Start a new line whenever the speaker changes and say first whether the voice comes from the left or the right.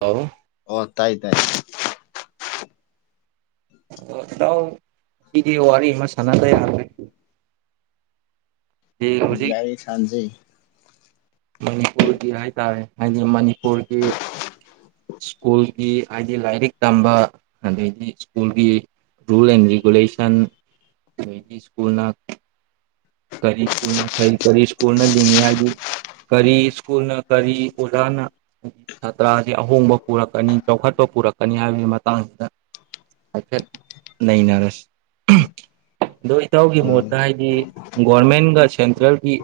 right: ꯍꯂ
left: ꯑꯣ ꯇꯥꯏ ꯇꯥꯏ
right: ꯑꯣꯗꯎ ꯁꯤꯗꯤ ꯋꯥꯔꯤ ꯏꯃ ꯁꯥꯟꯅ ꯂꯩꯦ
left: ꯍ ꯌꯥꯏ ꯁꯥꯟꯁꯤ
right: ꯃꯅꯤꯄꯨꯔꯒꯤ ꯍꯥꯏꯇꯥꯔꯦ ꯍꯥꯏꯗꯤ ꯃꯅꯤꯄꯨꯔꯒꯤ ꯁ꯭ꯀꯨꯜꯒꯤ ꯍꯥꯏꯗꯤ ꯂꯥꯏꯔꯤꯛ ꯇꯝꯕ ꯑꯗꯩꯗꯤ ꯁ꯭ꯀꯨꯜꯒꯤ ꯔꯨꯜ ꯑꯦꯟ ꯔꯦꯒꯨꯂꯁꯟ ꯏꯁ꯭ꯀꯨꯜ ꯀꯔꯤ ꯁ꯭ꯀꯨꯜꯅ ꯐ ꯀꯔꯤ ꯁ꯭ꯀꯨꯜꯅ ꯂꯤꯡꯉꯤ ꯍꯥꯏꯗꯤ ꯀꯔꯤ ꯁ꯭ꯀꯨꯜꯅ ꯀꯔꯤ ꯑꯣꯖꯥꯅ ꯍꯥꯏ ꯁꯥꯇ꯭ꯔꯁꯤꯦ ꯑꯍꯣꯡꯕ ꯄꯨꯔꯛꯀꯅꯤ ꯆꯥꯎꯈꯠꯄ ꯄꯨꯔꯛꯀꯅꯤ ꯍꯥꯏꯕꯒꯤ ꯃꯇꯥꯡꯁꯤꯗ ꯍꯥꯏꯐꯦꯠ ꯅꯩꯅꯔꯁꯤ ꯑꯗꯣ ꯏꯇꯥꯎꯒꯤ ꯃꯣꯠꯇ
left: ꯎꯝ
right: ꯍꯥꯏꯗꯤ ꯒꯣꯔꯃꯦꯟꯒ ꯁꯦꯟꯇ꯭ꯔꯦꯜꯒꯤ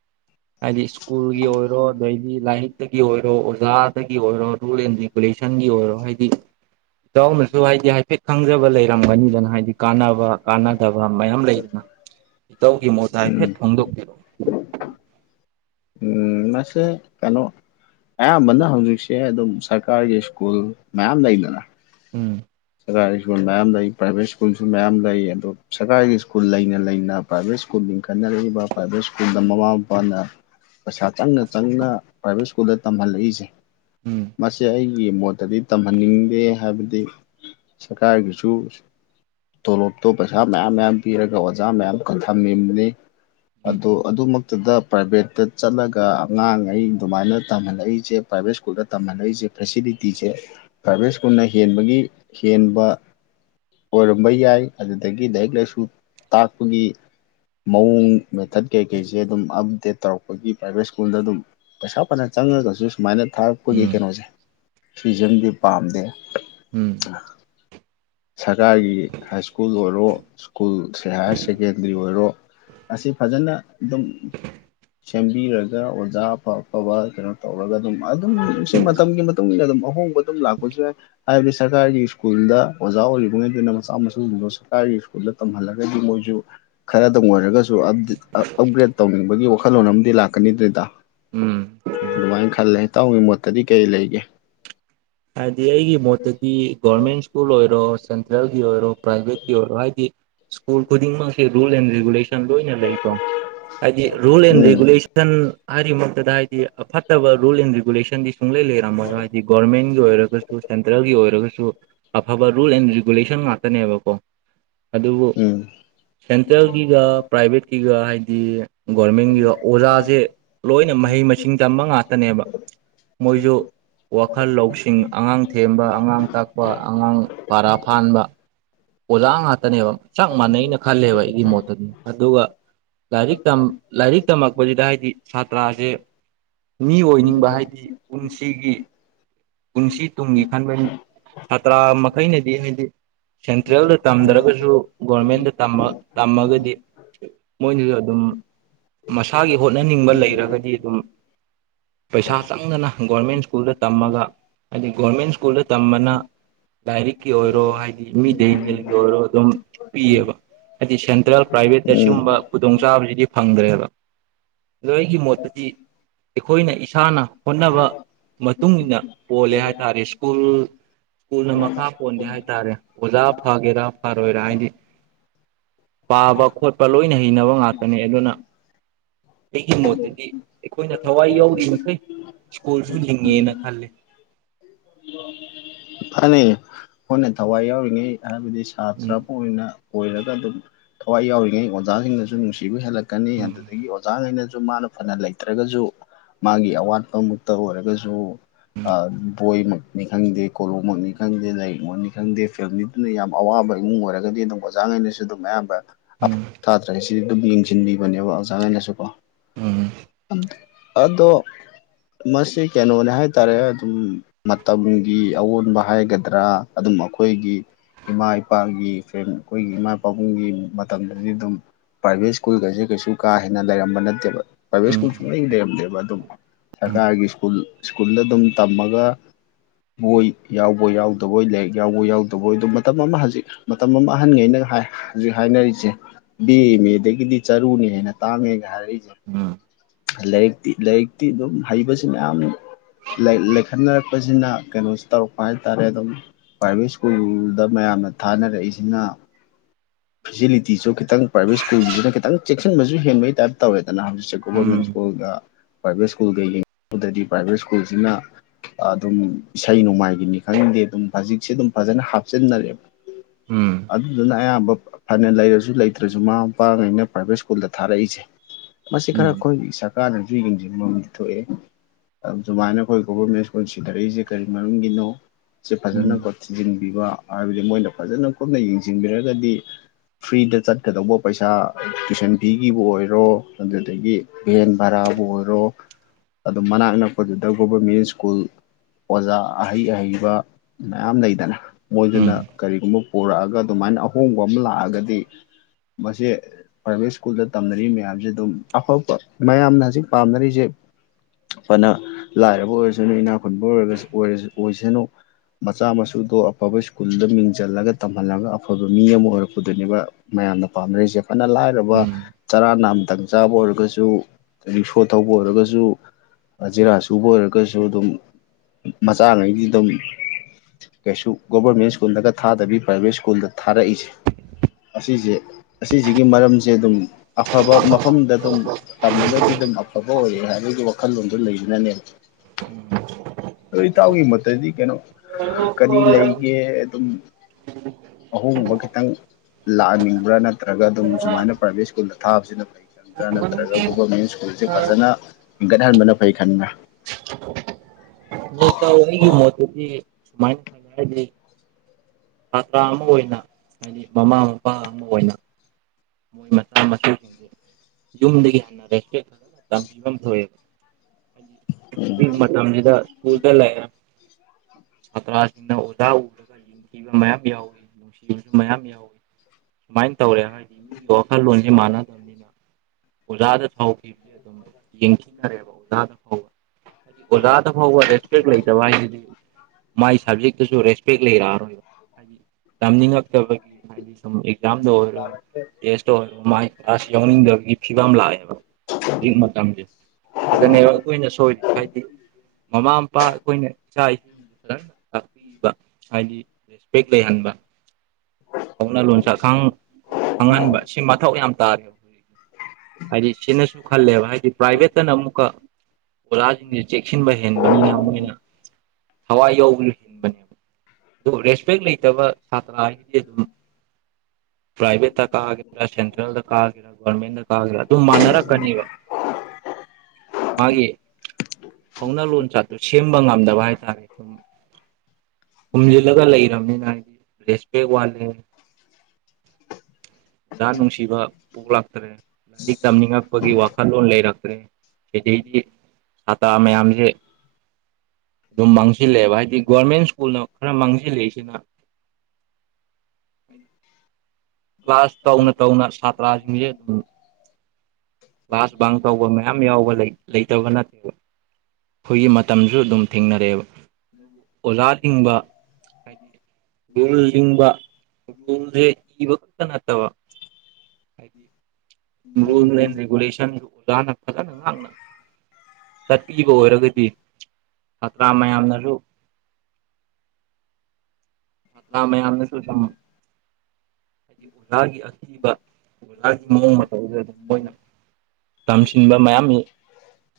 left: [inaudible]
right: ꯍꯥꯏꯗꯤ ꯁ꯭ꯀꯨꯜꯒꯤ ꯑꯣꯏꯔꯣ ꯑꯗꯩꯗꯤ ꯂꯥꯏꯔꯤꯛꯇꯒꯤ ꯑꯣꯏꯔꯣ ꯑꯣꯖꯥꯗꯒꯤ ꯑꯣꯏꯔꯣ ꯔꯨꯦꯟꯗꯤ ꯄꯣꯄꯨꯂꯦꯁꯟꯒꯤ ꯑꯣꯏꯔꯣ ꯍꯥꯏꯗꯤ ꯏꯧꯅꯁꯨ ꯍꯥꯏꯗꯤ ꯍꯥꯏꯐꯦꯠ ꯈꯪꯖꯕ ꯂꯩꯔꯝꯒꯅꯤꯗꯅ ꯍꯥꯏꯗꯤ ꯀꯥꯟꯅꯕ ꯀꯥꯟꯅꯗꯕ ꯃꯌꯥꯝ ꯂꯩꯗꯅ ꯏꯇꯧꯒꯤ ꯃꯣꯠꯇ ꯍꯥꯏꯐꯦꯠ
left: ꯎꯝ
right: ꯐꯣꯡꯗꯣꯛꯄꯤꯔꯣ
left: ꯃꯥꯁꯦ ꯀꯩꯅꯣ ꯑꯌꯥꯝꯕꯅ ꯍꯧꯖꯤꯛꯁꯦ ꯑꯗꯨꯝ ꯁꯔꯀꯥꯔꯒꯤ ꯁ꯭ꯀꯨꯜ ꯃꯌꯥꯝ ꯂꯩꯗꯅ
right: ꯎꯝ
left: ꯁꯔꯀꯥꯔꯒꯤ ꯁ꯭ꯀꯨꯜ ꯃꯌꯥꯝ ꯂꯩ ꯄ꯭ꯔꯥꯏꯚꯦꯠ ꯁ꯭ꯀꯨꯜꯁꯨ ꯃꯌꯥꯝ ꯂꯩ ꯑꯣ ꯁꯔꯀꯥꯔꯒꯤ ꯁ꯭ꯀꯨꯜ ꯂꯩꯅ ꯂꯩꯅ ꯄ꯭ꯔꯥꯏꯚꯦꯠ ꯁ꯭ꯀꯨꯜ ꯈꯟꯅꯔꯛꯏꯕ ꯄ꯭ꯔꯥꯏꯚꯦꯠ ꯁ꯭ꯀꯨꯜꯗ ꯃꯃꯥ ꯃꯄꯥꯅ ꯄꯩꯁꯥ ꯆꯪꯅ ꯆꯪꯅ ꯄ꯭ꯔꯥꯏꯚꯦꯠ ꯁ꯭ꯀꯨꯜꯗ ꯇꯝꯍꯜꯂꯛꯏꯁꯦ
right: ꯎꯝ
left: ꯃꯁ ꯑꯩꯒꯤ ꯃꯣꯠꯇꯗꯤ ꯇꯝꯍꯟꯅꯤꯡꯗꯦ ꯍꯥꯏꯕꯗꯤ ꯁꯀꯥꯏꯒꯤꯁꯨ ꯇꯣꯂꯣꯞꯇꯣ ꯄꯩꯁꯥ ꯃꯌꯥꯝ ꯃꯌꯥꯝ ꯄꯤꯔꯒ ꯑꯣꯖꯥ ꯃꯌꯥꯝ ꯀꯟꯊꯝꯃꯤꯕꯅꯤ
right: ꯎꯝ
left: ꯑꯣ ꯑꯗꯨꯃꯛꯇꯗ ꯄ꯭ꯔꯥꯏꯚꯦꯠꯇ ꯆꯠꯂꯒ ꯑꯉꯥꯡꯩ ꯑꯗꯨꯃꯥꯏꯅ ꯇꯝꯍꯜꯂꯛꯏꯁꯦ ꯄ꯭ꯔꯥꯏꯚꯦꯠ ꯁ꯭ꯀꯨꯜꯗ ꯇꯝꯍꯜꯂꯛꯏꯁꯦ ꯐꯦꯁꯤꯂꯤꯇꯤꯖꯦ ꯄ꯭ꯔꯥꯏꯚꯦꯠ ꯁ꯭ꯀꯨꯜꯅ ꯍꯦꯟꯕꯒꯤ ꯍꯦꯟꯕ ꯑꯣꯏꯔꯝꯕ ꯌꯥꯏ ꯑꯗꯨꯗꯒꯤ ꯂꯥꯏꯔꯤꯛ ꯂꯥꯏꯁꯨ ꯇꯥꯛꯄꯒꯤ ꯃꯑꯣꯡ ꯃꯦꯊꯠ ꯀꯩꯀꯩꯁꯦ ꯑꯗꯨꯝ ꯑꯞꯗꯦꯠ ꯇꯧꯔꯛꯄꯒꯤ ꯄ꯭ꯔꯥꯏꯚꯦꯠ ꯁ꯭ꯀꯨꯜꯗ ꯑꯗꯨꯝ ꯄꯩꯁꯥ ꯐꯅꯥ ꯆꯪꯉꯒꯁꯨ ꯁꯨꯃꯥꯏꯅ ꯊꯥꯔꯛꯄꯒꯤ ꯀꯩꯅꯣꯁꯦ ꯔꯤꯖꯟꯗꯤ ꯄꯥꯝꯗꯦ
right: ꯎꯝ ꯎꯝ
left: [inaudible] ꯁꯔꯀꯥꯔꯒꯤ ꯍꯥꯏ ꯁ꯭ꯀꯨꯜ ꯑꯣꯏꯔꯣ ꯁ꯭ꯀꯨꯜꯁꯦ ꯍꯥꯏꯌꯔ ꯁꯦꯀꯦꯟꯗ꯭ꯔꯤ ꯑꯣꯏꯔꯣ ꯑꯁꯤ ꯐꯖꯟꯅ ꯑꯗꯨꯝ ꯁꯦꯝꯕꯤꯔꯒ ꯑꯣꯖꯥ ꯑꯐ ꯑꯐꯕ ꯀꯩꯅꯣ ꯇꯧꯔꯒ ꯑꯗꯨꯝ ꯑꯗꯨꯝꯁꯦ ꯃꯇꯝꯒꯤ ꯃꯇꯨꯡ ꯏꯟꯅ ꯑꯗꯨꯝ ꯑꯍꯣꯡꯕ ꯑꯗꯨꯝ ꯂꯥꯛꯄꯁꯨ ꯌꯥꯏ ꯍꯥꯏꯕꯗꯤ ꯁꯔꯀꯥꯔꯒꯤ ꯁ꯭ꯀꯨꯜꯗ ꯑꯣꯖꯥ ꯑꯣꯏꯔꯤꯕꯉꯩꯗꯨꯅ ꯃꯆꯥ ꯃꯁꯨꯁꯤꯡꯗꯣ ꯁꯔꯀꯥꯔꯒꯤ ꯁ꯭ꯀꯨꯜꯗ ꯇꯝꯍꯜꯂꯒꯗꯤ ꯃꯣꯏꯁꯨ ꯈꯔꯗꯪ ꯑꯣꯏꯔꯒꯁꯨ ꯑꯞꯒ꯭ꯔꯦꯗ ꯇꯧꯅꯤꯡꯕꯒꯤ ꯋꯥꯈꯜꯂꯣꯟ ꯑꯃꯗꯤ ꯂꯥꯛꯀꯅꯤꯗ꯭ꯔꯤꯗ
right: ꯎꯝ
left: ꯑꯗꯨꯃꯥꯏꯅ ꯈꯜꯂꯦ ꯏꯇꯥꯎꯒꯤ ꯃꯣꯠꯇꯗꯤ ꯀꯩ ꯂꯩꯒꯦ
right: ꯍꯥꯏꯗꯤ ꯑꯩꯒꯤ ꯃꯣꯠꯇꯗꯤ ꯒꯣꯔꯃꯦꯟ ꯁ꯭ꯀꯨꯜ ꯑꯣꯏꯔꯣ ꯁꯦꯟꯇ꯭ꯔꯦꯜꯒꯤ ꯑꯣꯏꯔꯣ ꯄ꯭ꯔꯥꯏꯚꯦꯠꯀꯤ ꯑꯣꯏꯔꯣ ꯍꯥꯏꯗꯤ ꯁ꯭ꯀꯨꯜ ꯈꯨꯗꯤꯡꯃꯛꯁꯦ ꯔꯨꯜ ꯑꯦꯟ ꯔꯤꯒꯨꯂꯦꯁꯟ ꯌꯥꯝ ꯂꯣꯏꯅ ꯂꯩꯕ ꯍꯥꯏꯗꯤ ꯔꯨꯜ ꯑꯦꯟ
left: ꯎꯝ
right: ꯔꯦꯒꯨꯂꯦꯁ - ꯇꯟ ꯍꯥꯏꯔꯤ ꯃꯛꯇꯗ ꯍꯥꯏꯗꯤ ꯑ ꯐꯠꯇꯕ ꯔꯨꯜ ꯑꯦꯟ ꯔꯤꯒꯨꯂꯦꯁꯟꯗꯤ ꯁꯨꯡꯂꯩ ꯂꯩꯔꯝꯃꯣꯏ ꯍꯥꯏꯗꯤ ꯒꯣꯚꯔꯃꯦꯟ ꯑꯣꯏꯔꯒꯁꯨ ꯁꯦꯟꯇ꯭ꯔꯦꯜꯒꯤ ꯑꯣꯏꯔꯒꯁꯨ ꯑꯐꯕ ꯔꯨꯜ ꯑꯦꯟ ꯔꯤꯒꯨꯂꯦꯁꯟ ꯉꯥꯛꯇꯅꯦꯕꯀꯣ ꯑꯗꯨꯕꯨ
left: ꯎꯝ
right: ꯁꯦꯟꯇ꯭ꯔꯦꯜꯒꯤꯒ ꯄ꯭ꯔꯥꯏꯚꯦꯠꯀꯤꯒ ꯍꯥꯏꯗꯤ ꯒꯣꯚꯔꯃꯦꯟꯒꯤꯒ ꯑꯣꯖꯥꯁꯦ ꯂꯣꯏꯅ ꯃꯍꯩ ꯃꯁꯤꯡ ꯇꯝꯕ ꯉꯥꯛꯇꯅꯦꯕ ꯃꯣꯏꯁꯨ ꯋꯥꯈꯜ ꯂꯧꯁꯤ - ꯏꯡ ꯑꯉꯥꯡ ꯊꯦꯝꯕ ꯑꯉꯥꯡ ꯇꯥꯛꯄ ꯑꯉꯥꯡ ꯄꯔꯥ ꯐꯥꯍꯟꯕ ꯑꯣꯖꯥ ꯉꯥꯛꯇꯅꯦꯕ ꯆꯞ ꯃꯥꯟꯅꯩꯅ ꯈꯜꯂꯦꯕ ꯑꯩꯒꯤ ꯃꯣꯠꯇꯗꯤ ꯑꯗꯨꯒ ꯂꯥꯏꯔꯤꯛ ꯇꯝ ꯂꯥꯏꯔꯤꯛ ꯇꯝꯃꯛꯄꯖꯤꯗ ꯍꯥꯏꯗꯤ ꯁꯥꯇ꯭ꯔꯁꯦ ꯃꯤ ꯑꯣꯏꯅꯤꯡꯕ ꯍꯥꯏꯗꯤ ꯄꯨꯟꯁꯤꯒꯤ ꯄꯨꯟꯁꯤ ꯇꯨꯡꯒꯤ ꯈꯟꯕꯅꯤ ꯁꯥꯇ꯭ꯔ ꯃꯈꯩꯅꯗꯤ ꯍꯥꯏꯗꯤ ꯁꯦꯟꯇ꯭ꯔꯦꯜꯗ ꯇꯝꯗ꯭ꯔꯒꯁꯨ ꯒꯣꯚꯔꯃꯦꯟꯗ ꯇꯝꯃ- ꯇꯝꯃꯒꯗꯤ ꯃꯣꯏꯅꯁꯨ ꯑꯗꯨꯝ ꯃꯁꯥꯒꯤ ꯍꯣꯠꯅꯅꯤꯡꯕ ꯂꯩꯔꯒꯗꯤ ꯑꯗꯨꯝ ꯄꯩꯁꯥ ꯆꯪꯗꯅ ꯒꯣꯔꯃꯦꯟ ꯁ꯭ꯀꯨꯜꯗ ꯇꯝꯃꯒ ꯍꯥꯏꯗꯤ ꯒꯣꯔꯃꯦꯟ ꯁ꯭ꯀꯨꯜꯗ ꯇꯝꯕꯅ ꯂꯥꯏꯔꯤꯛꯀꯤ ꯑꯣꯏꯔꯣ ꯍꯥꯏꯗꯤ ꯃꯤ ꯗꯦꯃꯤꯜꯒꯤ ꯑꯣꯏꯔꯣ ꯑꯗꯨꯝ ꯄꯤꯌꯦꯕ ꯍꯥꯏꯗꯤ ꯁꯦꯟꯇ꯭ꯔꯦꯜ ꯄ꯭ꯔꯥꯏꯚꯦꯠꯇ
left: ꯎꯝ
right: ꯁꯤꯒꯨꯝꯕ ꯈꯨꯗꯣꯡ ꯆꯥꯕꯁꯤꯗꯤ ꯐꯪꯗ꯭ꯔꯦꯕ ꯗꯨ ꯑꯩꯒꯤ ꯃꯣꯠꯇꯗꯤ ꯑꯩꯈꯣꯏꯅ ꯏꯁꯥꯅ ꯍꯣꯠꯅꯕ ꯃꯇꯨꯡ ꯏꯟꯅ ꯄꯣꯜꯂꯦ ꯍꯥꯏꯇꯥꯔꯦ ꯁ꯭ꯀꯨꯜ ꯁ꯭ꯀꯨꯜꯅ ꯃꯈꯥ ꯄꯣꯟꯗꯦ ꯍꯥꯏꯇꯥꯔꯦ ꯑꯣꯖꯥ ꯐꯒꯦꯔꯥ ꯐꯔꯣꯏꯔꯥ ꯍꯥꯏꯗꯤ ꯄꯥꯕ ꯈꯣꯠꯄ ꯂꯣꯏꯅ ꯍꯩꯅꯕ ꯉꯥꯛꯇꯅꯦ ꯑꯗꯨꯅ ꯑꯩꯒꯤ ꯃꯣꯠꯇꯗꯤ ꯑꯩꯈꯣꯏꯅ ꯊꯋꯥꯏ ꯌꯥꯎꯔꯤꯃꯈꯩ ꯁ꯭ꯀꯨꯜꯁꯨ ꯂꯤꯡꯉꯦꯅ ꯈꯜꯂꯦ
left: [inaudible] ꯐꯅꯤ ꯍꯣꯏꯅ ꯊꯋꯥꯏ ꯌꯥꯎꯔꯤꯉꯩ ꯍꯥꯏꯕꯗꯤ ꯁꯥꯇ꯭ꯔꯥ
right: ꯎꯝ
left: ꯑꯃ ꯑꯣꯏꯅ ꯑꯣꯏꯔꯒ ꯗꯨꯝ ꯊꯋꯥꯏ ꯌꯥꯎꯔꯤꯉꯩ ꯑꯣꯖꯥꯁꯤꯡꯅꯁꯨ ꯅꯨꯡꯁꯤꯕ ꯍꯦꯜꯂꯛ- ꯀꯅꯤ
right: ꯎꯝ
left: ꯑꯗꯨꯗꯒꯤ ꯑꯣꯖꯥꯒꯩꯅꯁꯨ ꯃꯥꯅ ꯐꯅ ꯂꯩ- ꯇ꯭ꯔꯒꯁꯨ ꯃꯥꯒꯤ ꯑꯋꯥꯠꯄ ꯃꯨꯛꯇ ꯑꯣꯏꯔꯒꯁꯨ ꯑꯥ ꯕꯣꯏꯃꯛꯅꯤ ꯈꯪꯗꯦ ꯀꯣꯂꯣꯝꯃꯛꯅꯤ ꯈꯪꯗꯦ ꯂꯥꯏꯔꯤꯛꯃꯛꯅꯤ ꯈꯪꯗꯦ ꯐꯦꯃꯤꯂꯤꯗꯨꯅ ꯌꯥꯝ ꯑꯋꯥꯕ ꯏꯃꯨꯡ ꯑꯣꯏꯔꯒꯗꯤ ꯑꯗꯨꯝ ꯑꯣꯖꯥꯉꯩꯅꯁꯨ ꯑꯗꯨꯝ ꯑꯌꯥꯝꯕ ꯑꯐ ꯊꯥꯗ꯭ꯔꯦ ꯁꯤ ꯑꯗꯨꯝ ꯌꯦꯡꯁꯤꯟꯕꯤꯕꯅꯦꯕ ꯑꯣꯖꯥ ꯉꯩꯅꯁꯨꯀꯣ
right: ꯎꯝ
left: ꯑꯗꯣ ꯃꯁꯤ ꯀꯩꯅꯣꯅꯦ ꯍꯥꯏꯇꯥꯔꯦ ꯑꯗꯨꯝ ꯃꯇꯝꯒꯤ ꯑꯑꯣꯟꯕ ꯍꯥꯏꯒꯗ꯭ꯔꯥ ꯑꯗꯨꯝ ꯃꯈꯣꯏꯒꯤ ꯏꯃꯥ ꯏꯄꯥꯒꯤ ꯐ꯭ꯔꯦꯟ ꯑꯈꯣꯏꯒꯤ ꯏꯃꯥ ꯄꯥꯥꯕꯨꯡꯒꯤ ꯃꯇꯝꯗꯗꯤ ꯑꯗꯨꯝ ꯄ꯭ꯔꯥꯏꯚꯦꯠ ꯁ꯭ꯀꯨꯜꯒꯁꯦ ꯀꯩꯁꯨ ꯀꯥ ꯍꯦꯟꯅ ꯂꯩꯔꯝꯕ ꯅꯠꯇꯦꯕ ꯄ꯭ꯔꯥꯏꯚꯦꯠ
right: ꯎꯝ
left: ꯁ꯭ꯀꯨꯜ ꯁꯨꯡꯂꯩ ꯂꯩꯔꯝꯗꯦꯕ ꯑꯗꯨꯝ ꯁꯔꯀꯥꯔꯒꯤ ꯁ꯭ꯀꯨꯜ ꯁ꯭ꯀꯨꯜꯗ ꯑꯗꯨꯝ ꯇꯝꯃꯒ ꯕꯣꯏ ꯌꯥꯎꯕꯣꯏ ꯌꯥꯎꯗꯕꯣꯏ ꯂꯥꯏꯔꯤꯛ ꯌꯥꯎꯕꯣꯏ ꯌꯥꯎꯗꯕꯣꯏ ꯑꯗꯣ ꯃꯇꯝ ꯑꯃ ꯍꯧꯖꯤꯛ ꯃꯇꯝ ꯑꯃ ꯑꯍꯟꯒꯩꯅ ꯍꯥꯏ -ꯍꯥ ꯖꯤ ꯍꯥꯏꯅꯔꯤꯖꯦ ꯕꯤꯃꯦ ꯑꯦꯃꯦꯗꯒꯤꯗꯤ ꯆꯔꯨꯅꯦ ꯍꯥꯏꯅ ꯇꯥꯡꯉꯦꯒ ꯍꯥꯏꯔꯛꯏꯖꯦ
right: ꯎꯝ
left: ꯂꯥꯏꯔꯤꯛꯇꯤ ꯂꯥꯏꯔꯤꯛꯇꯤ ꯑꯗꯨꯝ ꯍꯩꯕꯁꯤ ꯃꯌꯥꯝꯅꯦꯕ꯫ ꯂꯩ ꯂꯩꯈꯠꯅꯔꯛꯄꯁꯤꯅ ꯀꯩꯅꯣꯁꯤ ꯇꯧꯔꯛꯄ ꯍꯥꯏꯇꯥꯔꯦ ꯑꯗꯨꯝ ꯄ꯭ꯔꯥꯏꯚꯦꯠ ꯁ꯭ꯀꯨꯜꯗ ꯃꯌꯥꯝꯅ ꯊꯥꯅꯔꯛꯏꯁꯤꯅ, ꯐꯦꯁꯤꯂꯤꯇꯤꯁꯨ ꯈꯤꯇꯪ ꯄ꯭ꯔꯥꯏꯚꯦꯠ ꯁ꯭ꯀꯨꯜꯁꯤꯅ ꯈꯤꯇꯪ ꯆꯦꯛꯁꯤꯟꯕꯁꯨ ꯍꯦꯟꯕꯒꯤ ꯇꯥꯏꯞ ꯇꯧꯔꯦꯗꯅ ꯍꯧꯖꯤꯛ꯫ ꯒꯣꯕꯔꯃꯦꯟ
right: ꯎꯝ
left: ꯁ꯭ꯀꯨꯜ ꯗ꯫ ꯄ꯭ꯔꯥꯏꯚꯦꯠ ꯁ꯭ꯀꯨꯜꯒ ꯌꯦꯡꯕꯗꯗꯤ ꯄ꯭ꯔꯥꯏꯚꯦꯠ ꯁ꯭ꯀꯨꯜꯁꯤꯅ ꯑꯗꯨꯝ, ꯏꯁꯩ ꯅꯣꯡꯃꯥꯏꯒꯤꯅꯤ ꯈꯪꯅꯤꯡꯗꯦ ꯑꯗꯨꯝ ꯍꯨꯖꯤꯛꯁꯦ ꯑꯗꯨꯝ ꯐꯖꯅ ꯍꯥꯞꯆꯤꯟꯅꯔꯛꯑꯦꯕ꯫
right: ꯎꯝ
left: ꯑꯗꯨꯗꯨꯅ ꯑꯌꯥꯝꯕ ꯐꯅ ꯂꯩꯔꯁꯨ ꯂꯩꯇ꯭ꯔꯁꯨ ꯃꯃꯥ ꯃꯄꯥꯒꯩꯅ ꯄ꯭ꯔꯥꯏꯚꯦꯠ ꯁ꯭ꯀꯨꯜꯗ ꯊꯥꯔꯛꯏꯁꯦ ꯃꯁꯤ ꯈꯔ
right: ꯎꯝ
left: ꯑꯩꯈꯣꯏꯒꯤ ꯏꯁꯠ - ꯀꯥꯔꯅꯁꯨ ꯌꯦꯡꯁꯤꯟꯕꯝꯗꯤ ꯊꯣꯛꯑꯦ ꯑꯗꯨꯃꯥꯏꯅ ꯑꯩꯈꯣꯏ ꯒꯣꯕꯔꯃꯦꯟ ꯁ꯭ꯀꯨꯜ ꯁꯤꯙꯔꯛꯏꯁꯦ ꯀꯔꯤ ꯃꯔꯝꯒꯤꯅꯣ ꯁꯤ ꯐꯖꯟꯅ
right: ꯎꯝ
left: ꯀꯣ- ꯊꯤꯖꯤꯟꯕꯤꯕ ꯍꯥꯏꯕꯗꯤ ꯃꯣꯏꯅ ꯐꯖꯟꯅ ꯀꯨꯞꯅ ꯌꯦꯡꯁꯤꯟꯕꯤꯔꯒꯗꯤ ꯐ꯭ꯔꯤꯗ ꯆꯠꯀꯗꯧꯕ ꯄꯩꯁꯥ ꯇꯨꯏꯁꯟ ꯐꯤꯒꯤꯕꯨ ꯑꯣꯏꯔꯣ ꯑꯗꯨꯗꯒꯤ ꯚꯦꯟ ꯚꯔꯥꯕꯨ ꯑꯣꯏꯔꯣ ꯑꯗꯨꯝ ꯃꯅꯥꯛ ꯅꯛꯄꯗꯨꯗ ꯒꯣꯕꯔꯃꯦꯟ ꯁ꯭ꯀꯨꯜ ꯑꯣꯖꯥ ꯑꯍꯩ ꯑꯍꯩꯕ꯫ ꯃꯌꯥꯝ ꯂꯩꯗꯅ,
right: ꯎꯝ
left: ꯃꯣꯏꯗꯅ ꯀꯔꯤꯒꯨꯝꯕ ꯄꯨꯔꯛꯑꯒ ꯑꯗꯨꯃꯥꯏꯅ ꯑꯍꯣꯡꯕ ꯑꯃ ꯂꯥꯛꯑꯒꯗꯤ, ꯃꯁꯦ ꯄ꯭ꯔꯥꯏꯚꯦꯠ ꯁ꯭ꯀꯨꯜꯗ ꯇꯝꯅꯔꯤ ꯃꯌꯥꯝꯁꯦ ꯑꯗꯨꯝ ꯑꯐꯕ ꯃꯌꯥꯝꯅ ꯍꯧꯖꯤꯛ ꯄꯥꯝꯅꯔꯤꯁꯦ, ꯐꯅ ꯂꯥꯏꯔꯕ ꯑꯣꯏꯔꯁꯅꯨ ꯏꯅꯥ ꯈꯨꯟꯕ ꯑꯣꯏꯔꯒꯁꯨ ꯑꯣꯏꯁꯅꯨ ꯃꯆꯥ ꯃꯁꯨꯗꯣ ꯑꯐꯕ ꯁ꯭ꯀꯨꯜꯗ ꯃꯤꯡꯁꯤꯜꯂꯒ ꯇꯝꯍꯜꯂꯒ ꯑꯐꯕ ꯃꯤ ꯑꯃ ꯑꯣꯏꯔꯛꯄꯗꯨꯅꯦꯕ꯫ ꯃꯌꯥꯝꯅ ꯄꯥꯝꯅꯔꯤꯁꯦ, ꯐꯅ ꯂꯥꯏꯔꯕ
right: ꯎꯝ
left: ꯆꯔꯥ ꯅꯥꯝꯇꯪ ꯆꯥꯕ ꯑꯣꯏꯔꯒꯁꯨ ꯔꯤꯛꯁꯣ ꯊꯧꯕ ꯑꯣꯏꯔꯒꯁꯨ꯫ ꯍꯖꯦꯔꯥ ꯁꯨꯕ ꯑꯣꯏꯔꯒꯁꯨ ꯑꯗꯨꯝ, ꯃꯆꯥ ꯉꯩꯗꯤ ꯑꯗꯨꯝ ꯀꯩꯁꯨ ꯒꯣꯕꯔꯃꯦꯟ ꯁ꯭ꯀꯨꯜꯗꯒ ꯊꯥꯗꯕꯤ ꯄ꯭ꯔꯥꯏꯕꯦꯠ ꯁ꯭ꯀꯨꯜꯗ ꯊꯥꯔꯛꯏꯁꯦ꯫ ꯑꯁꯤꯁꯦ ꯑꯁꯤꯁꯤꯒꯤ ꯃꯔꯝꯁꯦ ꯑꯗꯨꯝ꯫ ꯑꯐꯕ ꯃꯐꯝꯗ ꯑꯗꯨꯝ ꯇꯝꯃꯒꯗꯤ ꯑꯗꯨꯝ ꯑꯐꯕ ꯑꯣꯏꯌꯦ ꯍꯥꯏꯕꯒꯤ ꯋꯥꯈꯜꯂꯣꯟꯗꯣ ꯂꯩꯕꯅꯅꯦꯕ꯫ ꯑꯗꯣ ꯏꯇꯥꯎꯒꯤ ꯃꯣꯠꯇꯗꯤ ꯀꯩꯅꯣ ꯀꯔꯤ ꯂꯩꯒꯦ ꯑꯗꯨꯝ, ꯑꯍꯣꯡꯕ ꯈꯤꯇꯪ꯫ ꯂꯥꯛꯍꯟꯅꯤꯡꯕ꯭ꯔꯥ ꯅꯠꯇ꯭ꯔꯒ ꯑꯗꯨꯝ ꯁꯨꯃꯥꯏꯅ ꯄꯥꯏꯚꯦꯠ ꯁ꯭ꯀꯨꯜꯗ ꯊꯥꯕꯁꯤꯅ ꯐꯩ꯫
right: ꯎꯝ
left: ꯅꯠꯇ꯭ꯔꯒ ꯒꯣꯕꯔꯃꯦꯟ ꯁ꯭ꯀꯨꯜꯁꯦ ꯐꯖꯅ ꯍꯦꯟꯒꯠꯍꯟꯕꯅ ꯐꯩ ꯈꯟꯕ꯭ꯔꯥ?
right: ꯇ ꯑꯩꯒꯤ ꯃꯣꯠꯇꯗꯤ ꯁꯨꯃꯥꯏꯅ ꯐꯪꯉꯦ ꯍꯥꯏꯔꯗꯤ [unintelligible] ꯁꯥꯇ꯭ꯔ ꯑꯃ ꯑꯣꯏꯅ ꯍꯥꯏꯗꯤ ꯃꯃꯥ ꯃꯄꯥ ꯑꯃ ꯑꯣꯏꯅ꯫ ꯃꯣꯏ ꯃꯆꯥ ꯃꯁꯨꯨꯁꯤꯡꯁꯦ [unintelligible] ꯌꯨꯝꯗꯒꯤ ꯍꯟꯅꯔꯛꯇꯦ ꯐꯖꯅ ꯇꯝꯕꯤꯕ ꯑꯝ ꯊꯣꯛꯑꯦꯕ꯫ ꯍꯧ ꯃꯇꯝꯁꯤꯗ ꯁ꯭ꯀꯨꯜꯗ ꯂꯩꯔ ꯁꯥꯇ꯭ꯔꯁꯤꯡꯅ ꯑꯣꯖꯥ ꯎꯔꯒ ꯌꯦꯕ ꯃꯌꯥꯝ ꯌꯥꯎꯋꯤ ꯅꯨꯡꯁꯤꯕꯁꯨ ꯃꯌꯥꯝ ꯌꯥꯎꯋꯤ [unintelligible] ꯁꯨꯃꯥꯏꯅ ꯇꯧꯔꯦ ꯍꯥꯏꯗꯤ ꯃꯤꯒꯤ ꯋꯥꯈꯜꯂꯣꯟꯁꯦ ꯃꯥꯟꯅꯗꯕꯅꯤꯅ꯫ ꯑꯣꯖꯥꯗ ꯐꯈꯤꯕꯁꯦ ꯑꯗꯨꯝ ꯌꯦꯡꯁꯤꯅꯔꯦꯕ ꯑꯣꯖꯥꯗ ꯐ ꯍꯥꯏꯗꯤ ꯑꯣꯖꯥꯗ [unintelligible] ꯐꯥꯎꯕ ꯔꯦꯁꯄꯦꯛ ꯂꯩꯇꯕ ꯍꯥꯏꯁꯤꯗꯤ ꯃꯥꯏ ꯁꯕꯖꯦꯛꯇꯁꯨ ꯔꯦꯁꯄꯦꯛ ꯂꯩꯔꯛꯑꯔꯣꯏ꯫ ꯍꯥꯏꯗꯤ ꯇꯝꯅꯤꯡꯉꯛꯇꯕꯒꯤ ꯍꯥꯏꯗꯤ ꯁꯨꯝ ꯑꯦꯛꯖꯥꯝꯗ ꯑꯣꯏꯔꯣ, ꯇꯦꯁꯇ ꯑꯣꯏꯔꯣ ꯃꯥꯏ ꯀ꯭ꯂꯥꯁ ꯌꯥꯎꯅꯤꯡꯗꯕꯒꯤ ꯐꯤꯕꯝ ꯂꯥꯛꯑꯦꯕ꯫ ꯍꯧꯖꯤꯛ ꯃꯇꯝꯁꯦ ꯁꯤꯗꯅꯦꯕ ꯑꯩꯈꯣꯏꯅ ꯁꯣꯏ ꯍꯥꯏꯗꯤ, ꯃꯃꯥ ꯃꯄꯥ ꯑꯩꯈꯣꯏꯅ ꯏꯆꯥ ꯏꯁꯨꯁꯤꯡ ꯐꯖꯅ ꯇꯥꯛꯄꯤꯕ ꯍꯥꯏꯗꯤ, ꯔꯦꯁꯄꯦꯛ ꯂꯩꯍꯟꯕ꯫ ꯍꯧꯅ ꯂꯣꯟꯆꯠ ꯈꯪ ꯈꯪꯍꯟꯕ ꯁꯤ ꯃꯊꯧ ꯌꯥꯝ ꯇꯥꯔꯦꯕ꯫ ꯍꯧꯖꯤꯛ ꯍꯥꯏꯗꯤ ꯁꯤꯅꯁꯨ ꯈꯜꯂꯦꯕ ꯍꯥꯏꯗꯤ ꯄ꯭ꯔꯥꯏꯚꯦꯠꯇꯅ ꯑꯃꯨꯛꯀ, ꯑꯣꯖꯥꯁꯤꯡꯁꯦ ꯆꯦꯛꯁꯤꯟꯕ ꯍꯦꯟꯕꯅꯤꯅ ꯃꯣꯏꯅ, ꯊꯋꯥꯏ ꯌꯎꯕꯒꯤ ꯍꯤꯡꯕꯅꯦ ꯑꯗꯨ ꯏꯐꯦꯛ ꯂꯩꯇꯕ ꯁꯥꯇ꯭ꯔ ꯍꯥꯏꯁꯤꯗꯤ ꯑꯗꯨꯝ, ꯄ꯭ꯔꯥꯏꯚꯦꯠꯇ ꯀꯥꯒꯦꯔꯥ ꯁꯦꯟꯇ꯭ꯔꯦꯜꯗ ꯀꯥꯒꯦꯔꯥ ꯒꯚꯔꯃꯦꯟꯗ ꯀꯥꯒꯦꯔꯥ ꯑꯗꯨꯝ ꯃꯥꯟꯅꯔꯛꯀꯅꯤꯕ꯫
left: ꯎ [inaudible]
right: ꯃꯥꯦ ꯍꯧꯅ ꯂꯣꯟꯆꯠꯇꯨ ꯁꯦꯝꯕ ꯉꯝꯗꯕ ꯍꯥꯏꯇꯥꯔꯦ ꯁꯨꯝ ꯈꯨꯝꯖꯤꯜꯂꯒ ꯂꯩꯔꯕꯅꯤꯅ ꯍꯥꯏꯗꯤ ꯔꯦꯁꯄꯦꯛ ꯋꯥꯠꯂꯦ
left: [unintelligible]
right: ꯑꯣꯖꯥ ꯅꯨꯡꯁꯤꯕ ꯄ ꯂꯥꯛꯇꯔꯦ ꯂꯥꯏꯔꯤꯛ ꯇꯝꯅꯤꯡꯉꯛꯄꯒꯤ ꯋꯥꯈꯜꯂꯣꯟ ꯂꯩꯔꯛꯇ꯭ꯔꯦ ꯁꯤꯗꯩꯗꯤ ꯁꯥꯇꯥ ꯃꯌꯥꯝꯁꯦ, ꯑꯗꯨꯝ ꯃꯥꯡꯁꯤꯜꯂꯛꯑꯦꯕ ꯍꯥꯏꯗꯤ ꯒꯣꯔꯃꯦꯟ ꯁ꯭ꯀꯨꯜꯅ ꯈꯔ ꯃꯥꯡꯁꯤꯜꯂꯛꯏꯁꯤꯅ ꯀ꯭ꯂꯥꯁ
left: ꯚꯔ
right: ꯇꯧꯅ ꯇꯧꯅ
left: ꯑꯣꯏꯅ
right: ꯁꯥꯇ꯭ꯔꯁꯤꯡꯁꯦ ꯑꯗꯨꯝ
left: [unintelligible]
right: ꯀ꯭ꯂꯥꯁ ꯕꯪ ꯇꯧꯕ ꯃꯌꯥꯝ ꯌꯥꯎꯕ ꯂꯩ, ꯂꯩꯇꯕ ꯅꯠꯇꯦꯕ꯫ ꯑꯩꯈꯣꯏꯒꯤ ꯃꯇꯝꯁꯨ ꯑꯗꯨꯝ ꯊꯦꯡꯅꯔꯛꯑꯦꯕ꯫ ꯑꯗꯨꯕꯨ ꯑꯣꯖꯥ ꯂꯤꯡꯕ ꯍꯥꯏꯗꯤ ꯔꯨꯜ ꯏꯤꯡꯕ ꯔꯨꯜꯁꯦ ꯏꯕ ꯈꯛꯇ ꯅꯠꯇꯕ ꯍꯥꯏꯗꯤ
left: ꯎꯝ
right: ꯔꯨꯜ ꯑꯦꯟ ꯔꯦꯒꯨꯂꯦꯁꯟꯖꯅ ꯐꯖ ꯅꯪ ꯂꯪꯅ ꯆꯠꯄꯤꯕ ꯑꯣꯏꯔꯒꯗꯤ ꯍꯇ꯭ꯔꯥ ꯃꯌꯥꯝꯅꯁꯨ ꯑ ꯃ ꯑꯝꯃꯦ ꯆꯨꯁꯝ ꯎꯖꯥꯒꯤ ꯑꯀꯤꯕ ꯎꯖꯥꯒꯤ ꯃꯑꯣꯡ ꯃꯇꯧꯗꯨꯗ ꯑꯗꯨꯝ ꯃꯣꯏꯅ ꯇꯝꯁꯤꯟꯕ ꯃꯌꯥꯝ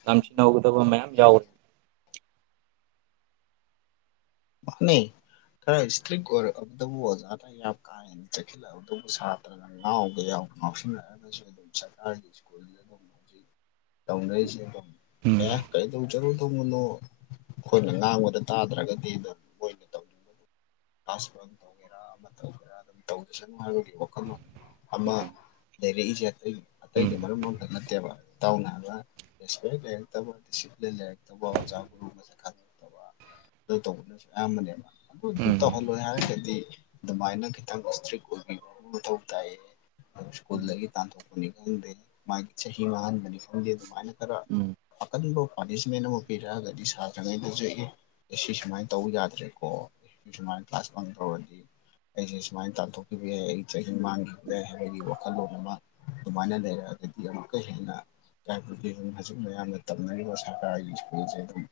right: ꯇꯝꯁꯤꯟꯍꯧꯒꯗꯕ ꯃꯌꯥꯝ ꯌꯥꯎꯔꯦ
left: ꯈꯔ ꯏꯁꯇ꯭ꯔꯤꯛ ꯑꯕꯗꯖꯥ ꯀꯥ ꯆꯂ ꯁꯥ ꯉꯥꯎꯕꯒ ꯌꯥꯎ ꯉꯥꯎꯁꯤꯟꯅꯔꯒꯁꯨ ꯑꯗꯨꯝ ꯁꯔꯀꯥꯔꯒꯤ ꯁꯀꯨꯜꯗ ꯑꯗꯨꯝ ꯇꯁ
right: ꯎꯝ
left: ꯑꯦ ꯀꯩꯗꯧꯖꯔꯨ ꯇꯣꯡꯉꯨꯅꯣ ꯑꯩꯈꯣꯏꯅ ꯉꯥꯡꯕꯗ ꯇꯥꯗ꯭ꯔꯒꯗꯤ ꯔꯥꯥꯁꯕꯪꯣꯡꯒꯦꯔ ꯈ ꯑꯗꯨꯝ ꯇꯧꯖꯁꯅꯨ ꯍꯥꯏꯕꯒꯤ ꯋꯥꯈꯜꯂꯣꯟ ꯑꯃ ꯂꯩꯔꯛꯏꯁꯦ ꯑꯇꯩ
right: ꯎꯝ
left: ꯑꯇꯩꯒꯤ ꯃꯔꯨꯝ ꯑꯃꯇ ꯅꯠꯇꯦꯕ ꯇꯥꯎꯅꯕ ꯔꯦꯁꯄꯦꯛ ꯂꯩꯔꯛꯇꯕ ꯗꯤꯁꯤꯄ꯭ꯂꯤꯟ ꯂꯩꯔꯛꯇꯕ ꯑꯣꯖꯥ ꯒꯨꯔꯨꯒꯁꯦ ꯈꯟꯗꯛꯇꯕ ꯇ ꯃꯅꯤ
right: ꯎꯝ
left: ꯇꯧꯍꯜꯂꯣꯏ ꯍꯥꯏꯔꯒꯗꯤ ꯑꯗꯨꯃꯥꯏꯅ ꯈꯤꯇꯪ ꯏꯁꯇ꯭ꯔꯤꯛ ꯑꯣꯏꯕꯤꯕ ꯃꯊꯧ ꯇꯥꯏ ꯁ꯭ꯀꯨꯜꯗꯒꯤ ꯇꯥꯟꯊꯣꯛꯄꯅꯤ ꯈꯪꯗꯦ ꯃꯥꯒꯤ ꯆꯍꯤ ꯃꯥꯡꯍꯟꯕꯅꯤ ꯐꯐꯝꯗꯤꯦ ꯑꯗꯨꯃꯥꯏꯅ
right: ꯎꯝ
left: ꯈꯔꯀꯅꯤꯡꯕꯣ ꯄꯥꯅꯤꯁꯃꯦꯟ ꯑꯃ ꯄꯤꯔꯛꯑꯒꯗꯤ ꯁꯥ꯭ꯔꯉꯩꯗ ꯆꯏ ꯑꯁꯤ ꯁꯨꯃꯥꯏꯅ ꯇꯧꯕ ꯌꯥꯗ꯭ꯔꯦꯀꯣ ꯃꯥ ꯐꯥꯁ ꯐ ꯐꯗꯤ ꯑꯩꯁꯦ ꯁꯨꯃꯥꯏꯅ ꯇꯥꯟꯊꯣꯛꯈꯤꯕ ꯌꯥꯏ ꯑꯩ ꯆꯍꯤ ꯃꯥꯡꯈꯤꯕ ꯌꯥꯏ ꯍꯥꯏꯕꯒꯤ ꯋꯥꯈꯜꯂꯣꯟ ꯑꯃ ꯃꯅ ꯂꯩꯔꯗꯤ ꯑꯃ ꯀꯩꯅ ꯑꯗꯨꯝ ꯍꯧꯖꯤꯛ ꯃꯌꯥꯝꯅ ꯇꯝꯅꯔꯤꯕ ꯁꯔꯀꯥꯔꯒꯤ ꯁ꯭ꯀꯨꯜꯁꯦ ꯑꯗꯨꯝ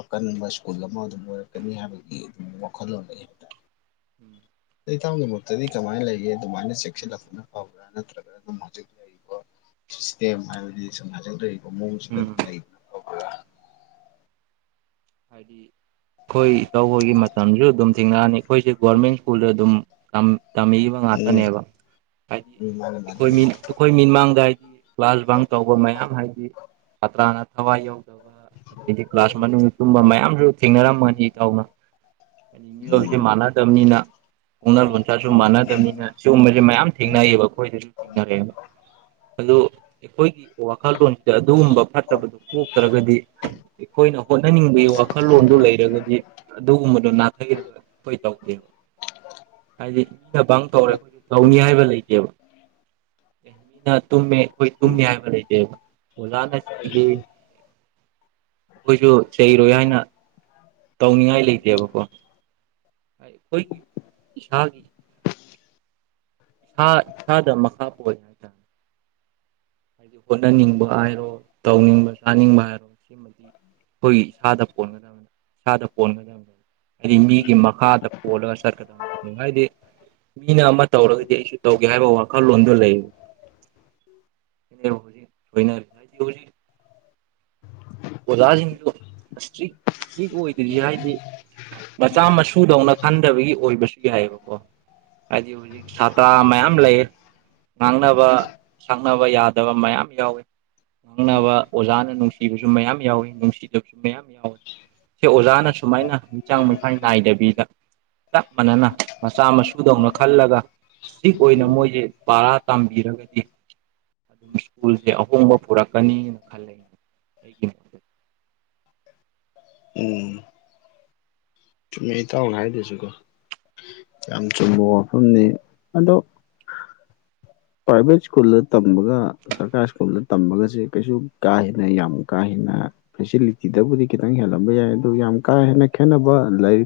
left: ꯑꯀꯟꯕ ꯁ꯭ꯀꯨꯜ ꯑꯃ ꯑꯗꯨꯝ ꯑꯣꯏꯔꯛꯀꯅꯤ ꯍꯥꯏꯕꯒꯤ ꯑꯗꯨꯝ ꯋꯥꯈꯜꯂꯣꯟ ꯂꯩ ꯍꯥꯏ ꯇꯔꯦ
right: ꯎꯝ
left: ꯏ ꯊꯥꯎꯒꯤ ꯃꯛꯇꯗꯤ ꯀꯃꯥꯏꯅ ꯂꯩꯒ ꯑꯗꯨꯃꯥꯏꯅ ꯆꯦꯛꯁꯤꯜꯂꯛꯄꯅ ꯐꯕ꯭ꯔꯥ ꯅꯠꯇ꯭ꯔꯒ ꯑꯗꯨꯝ ꯍꯧꯖꯤꯛ ꯂꯩꯔꯤꯕ꯭ꯔꯣ ꯁꯤꯁꯇꯦꯝ ꯍꯥꯏꯕꯗꯤ ꯁꯪꯅꯖꯪꯗꯔꯤꯕ ꯃꯑꯣꯡꯁꯤꯡꯗ
right: ꯎꯝ
left: ꯑꯗꯨꯝ ꯂꯩ
right: ꯍꯥꯏꯗꯤ ꯑꯩꯈꯣꯏ ꯇꯧꯕꯒꯤ ꯃꯇꯝꯁꯨ ꯑꯗꯨꯝ ꯊꯦꯡꯅꯑꯅꯤ ꯑꯩꯈꯣꯏꯁꯦ ꯣꯔꯃꯦꯟ ꯁ꯭ꯀꯨꯜ ꯑꯗꯨꯝ ꯇꯝꯃꯤꯕ
left: ꯎꯝ
right: ꯉꯥꯛꯇꯅꯦꯕ ꯍꯥꯏꯗꯤ
left: ꯎꯝ ꯃꯥꯅꯦ ꯃꯥꯅꯦ
right: ꯑꯩꯈꯣꯏ ꯃꯤꯅ ꯑꯩꯈꯣꯏ ꯃꯤꯠꯃꯥꯡꯗ ꯍꯥꯏꯗꯤ ꯀ꯭ꯂꯥꯁꯕꯥ ꯇꯧꯕ ꯃꯌꯥꯝ ꯍꯥꯏꯗꯤ ꯁꯥꯇ꯭ꯔꯥꯅ ꯊꯋꯥꯏ ꯌꯧꯗꯕ ꯑꯩꯗꯤ ꯀ꯭ꯂꯥꯁ ꯃꯅꯨꯡ ꯀꯨꯝꯕ ꯃꯌꯥꯝꯁꯨ ꯊꯦꯡꯅꯔꯝꯃꯅꯤ ꯏꯇꯧꯅ ꯍꯥꯏ ꯃꯤꯑꯣꯏꯕꯕꯁꯤ
left: ꯎꯝ
right: ꯃꯥꯟꯅꯗꯕꯅꯤꯅ ꯄꯛꯅ ꯂꯣꯟꯁꯥꯁꯨ ꯃꯥꯟꯅꯗꯕꯅꯤꯅ ꯁꯤꯒꯨꯝꯕꯁꯦ ꯃꯌꯥꯝ ꯊꯦꯡꯅꯩꯑꯕ ꯑꯩꯈꯣꯏꯗꯁꯨ ꯊꯦꯡꯅꯔꯛꯑꯦꯕ ꯑꯗꯨ ꯑꯩꯈꯣꯏꯒꯤ ꯋꯥꯈꯜꯂꯣꯟꯁꯤꯗ ꯑꯗꯨꯒꯨꯝꯕ ꯐꯠꯇꯕꯗꯨ ꯄꯣꯛꯇ꯭ꯔꯒꯗꯤ ꯑꯩꯈꯣꯏꯅ ꯍ ꯈꯠꯅꯅꯤꯡꯕꯒꯤ ꯋꯥꯈꯜꯂꯣꯟꯗꯨ ꯂꯩꯔꯒꯗꯤ ꯑꯗꯨꯒꯨꯝꯕꯗꯨꯣ ꯅꯥꯊꯩꯔꯒ ꯑꯩꯈꯣꯏ ꯇꯧꯗꯦꯕ ꯍꯥꯏꯗꯤ ꯃꯤꯅ ꯪ ꯇꯧꯔꯦ ꯑꯩꯈꯣꯏꯒꯤ ꯂꯧꯅꯤ ꯍꯥꯏꯕ ꯂꯩꯇꯦꯕ ꯃꯤꯅ ꯇꯨꯝꯃꯦ ꯑꯩꯈꯣꯏ ꯇꯨꯝꯃꯦ ꯍꯥꯏꯕ ꯂꯩꯇꯦꯕ ꯑꯣꯂꯥꯅ ꯆꯩ ꯑꯩꯈꯣꯏꯁꯨ ꯆꯩꯔꯣꯏ ꯍꯥꯏꯅ ꯇꯧꯅꯤꯡꯉꯥꯏ ꯂꯩꯇꯦꯕꯀꯣ ꯑꯩꯈꯣꯏꯒꯤ ꯏꯁꯥꯒꯤ ꯏꯁꯥ ꯏꯁꯥꯗ ꯃꯈꯥ [unintelligible] ꯍꯥꯏꯗꯤ ꯍꯣꯠꯅꯅꯤꯡꯕ ꯍꯥꯏꯔꯣ ꯇꯧꯅꯤꯡꯕ ꯆꯥꯅꯤꯡꯕ ꯍꯥꯏꯔꯣ ꯁ꯭ꯔꯤꯃꯇ ꯑꯩꯈꯣꯏꯒꯤ ꯏꯁꯥꯗ ꯄꯣꯟꯒꯗꯕꯅꯤ ꯏꯁꯥꯗ ꯄꯣꯟꯒꯗꯕꯅꯦ ꯍꯥꯏꯗꯤ ꯃꯤꯒꯤ ꯃꯈꯥꯗ ꯍꯣꯂ ꯁꯔ ꯀꯗꯅꯨꯡꯉꯥꯏꯗꯤ ꯃꯤꯅ ꯑꯃ ꯇꯧꯔꯒꯗꯤ ꯑꯩꯁꯨ ꯇꯧꯒꯦ ꯍꯥꯏꯕ ꯋꯥꯈꯜꯂꯣꯟꯗ ꯂꯩꯕ [unintelligible] [unintelligible] ꯑꯣꯖꯥꯁꯤꯡꯗꯨ ꯏꯁꯇ꯭ꯔꯤꯛ ꯏꯁꯇ꯭ꯔꯤꯛ ꯑꯣꯏꯗ꯭ꯔꯤ ꯍꯥꯏꯗꯤ ꯃꯆꯥ ꯃꯁꯨꯗꯧꯅ ꯈꯟꯗꯕꯒꯤ ꯑꯣꯏꯕꯁꯨ ꯌꯥꯏꯑꯕꯀꯣ ꯍꯥꯏꯗꯤ ꯍꯧꯖꯤꯛ ꯁꯥꯇ꯭ꯔ ꯃꯌꯥꯝ ꯂꯩ ꯉꯥꯡꯅꯕ ꯁꯥꯡꯅꯕ ꯌꯥꯗꯕ ꯃꯌꯥꯝ ꯌꯥꯎꯋꯤ ꯉꯪꯅꯕ ꯑꯣꯖꯥꯅ ꯅꯨꯡꯁꯤꯕꯁꯨ ꯃꯌꯥꯝ ꯌꯥꯎꯋꯤ ꯅꯨꯡꯁꯤꯗꯕꯁꯨ ꯃꯌꯥꯝ ꯌꯥꯎꯋꯤ ꯁꯦ ꯑꯣꯖꯥꯅ ꯁꯨꯃꯥꯏꯅ ꯃꯤꯁꯥꯡ ꯃꯁꯥꯡ ꯅꯥꯏꯗꯕꯤꯗ ꯆꯞ ꯃꯥꯟꯅꯅ ꯃꯆꯥ ꯃꯁꯨꯗꯧꯅ ꯈꯜꯂꯒ
left: [unintelligible]
right: ꯏꯁꯇ꯭ꯔꯤꯛ ꯑꯣꯏꯅ ꯃꯣꯏꯁꯦ ꯄꯔꯥ ꯇꯝꯕꯤꯔꯒꯗꯤ ꯑꯗꯨꯝ ꯏꯁ꯭ꯀꯨꯜꯁꯦ ꯑꯍꯣꯡꯕ ꯄꯨꯔꯛꯀꯅꯤꯅ ꯈꯜꯂꯅꯦ ꯑꯩꯒꯤꯅꯦ
left: ꯎꯝ ꯆꯨꯝꯃꯦ ꯏꯇꯥꯎꯅ ꯍꯥꯏꯗꯁꯨꯀꯣ ꯌꯥꯝ ꯆꯨꯝꯕ ꯋꯥꯐꯝꯅꯤ ꯑꯗꯣ ꯄ꯭ꯔꯥꯏꯚꯦꯠ ꯏꯁ꯭ꯀꯨꯜꯗ ꯇꯝꯕꯒ ꯁꫪꯀꯥꫪ ꯏꯁ꯭ꯀꯨꯜꯗ ꯇꯝꯕꯒꯁꯦ ꯀꯩꯁꯨ ꯀꯥ ꯍꯦꯟꯅ ꯌꯥꯝ ꯀꯥ ꯍꯦꯟꯅ ꯐꯦꯁꯤꯂꯤꯇꯤꯗꯕꯨꯗꯤ ꯈꯤꯇꯪ ꯍꯦꯜꯂꯝꯕ ꯌꯥꯏ ꯑꯗꯨ ꯌꯥꯝ ꯀꯥ ꯍꯦꯟꯅ ꯈꯦꯠꯅꯕ ꯂꯥꯏꯔꯤꯛ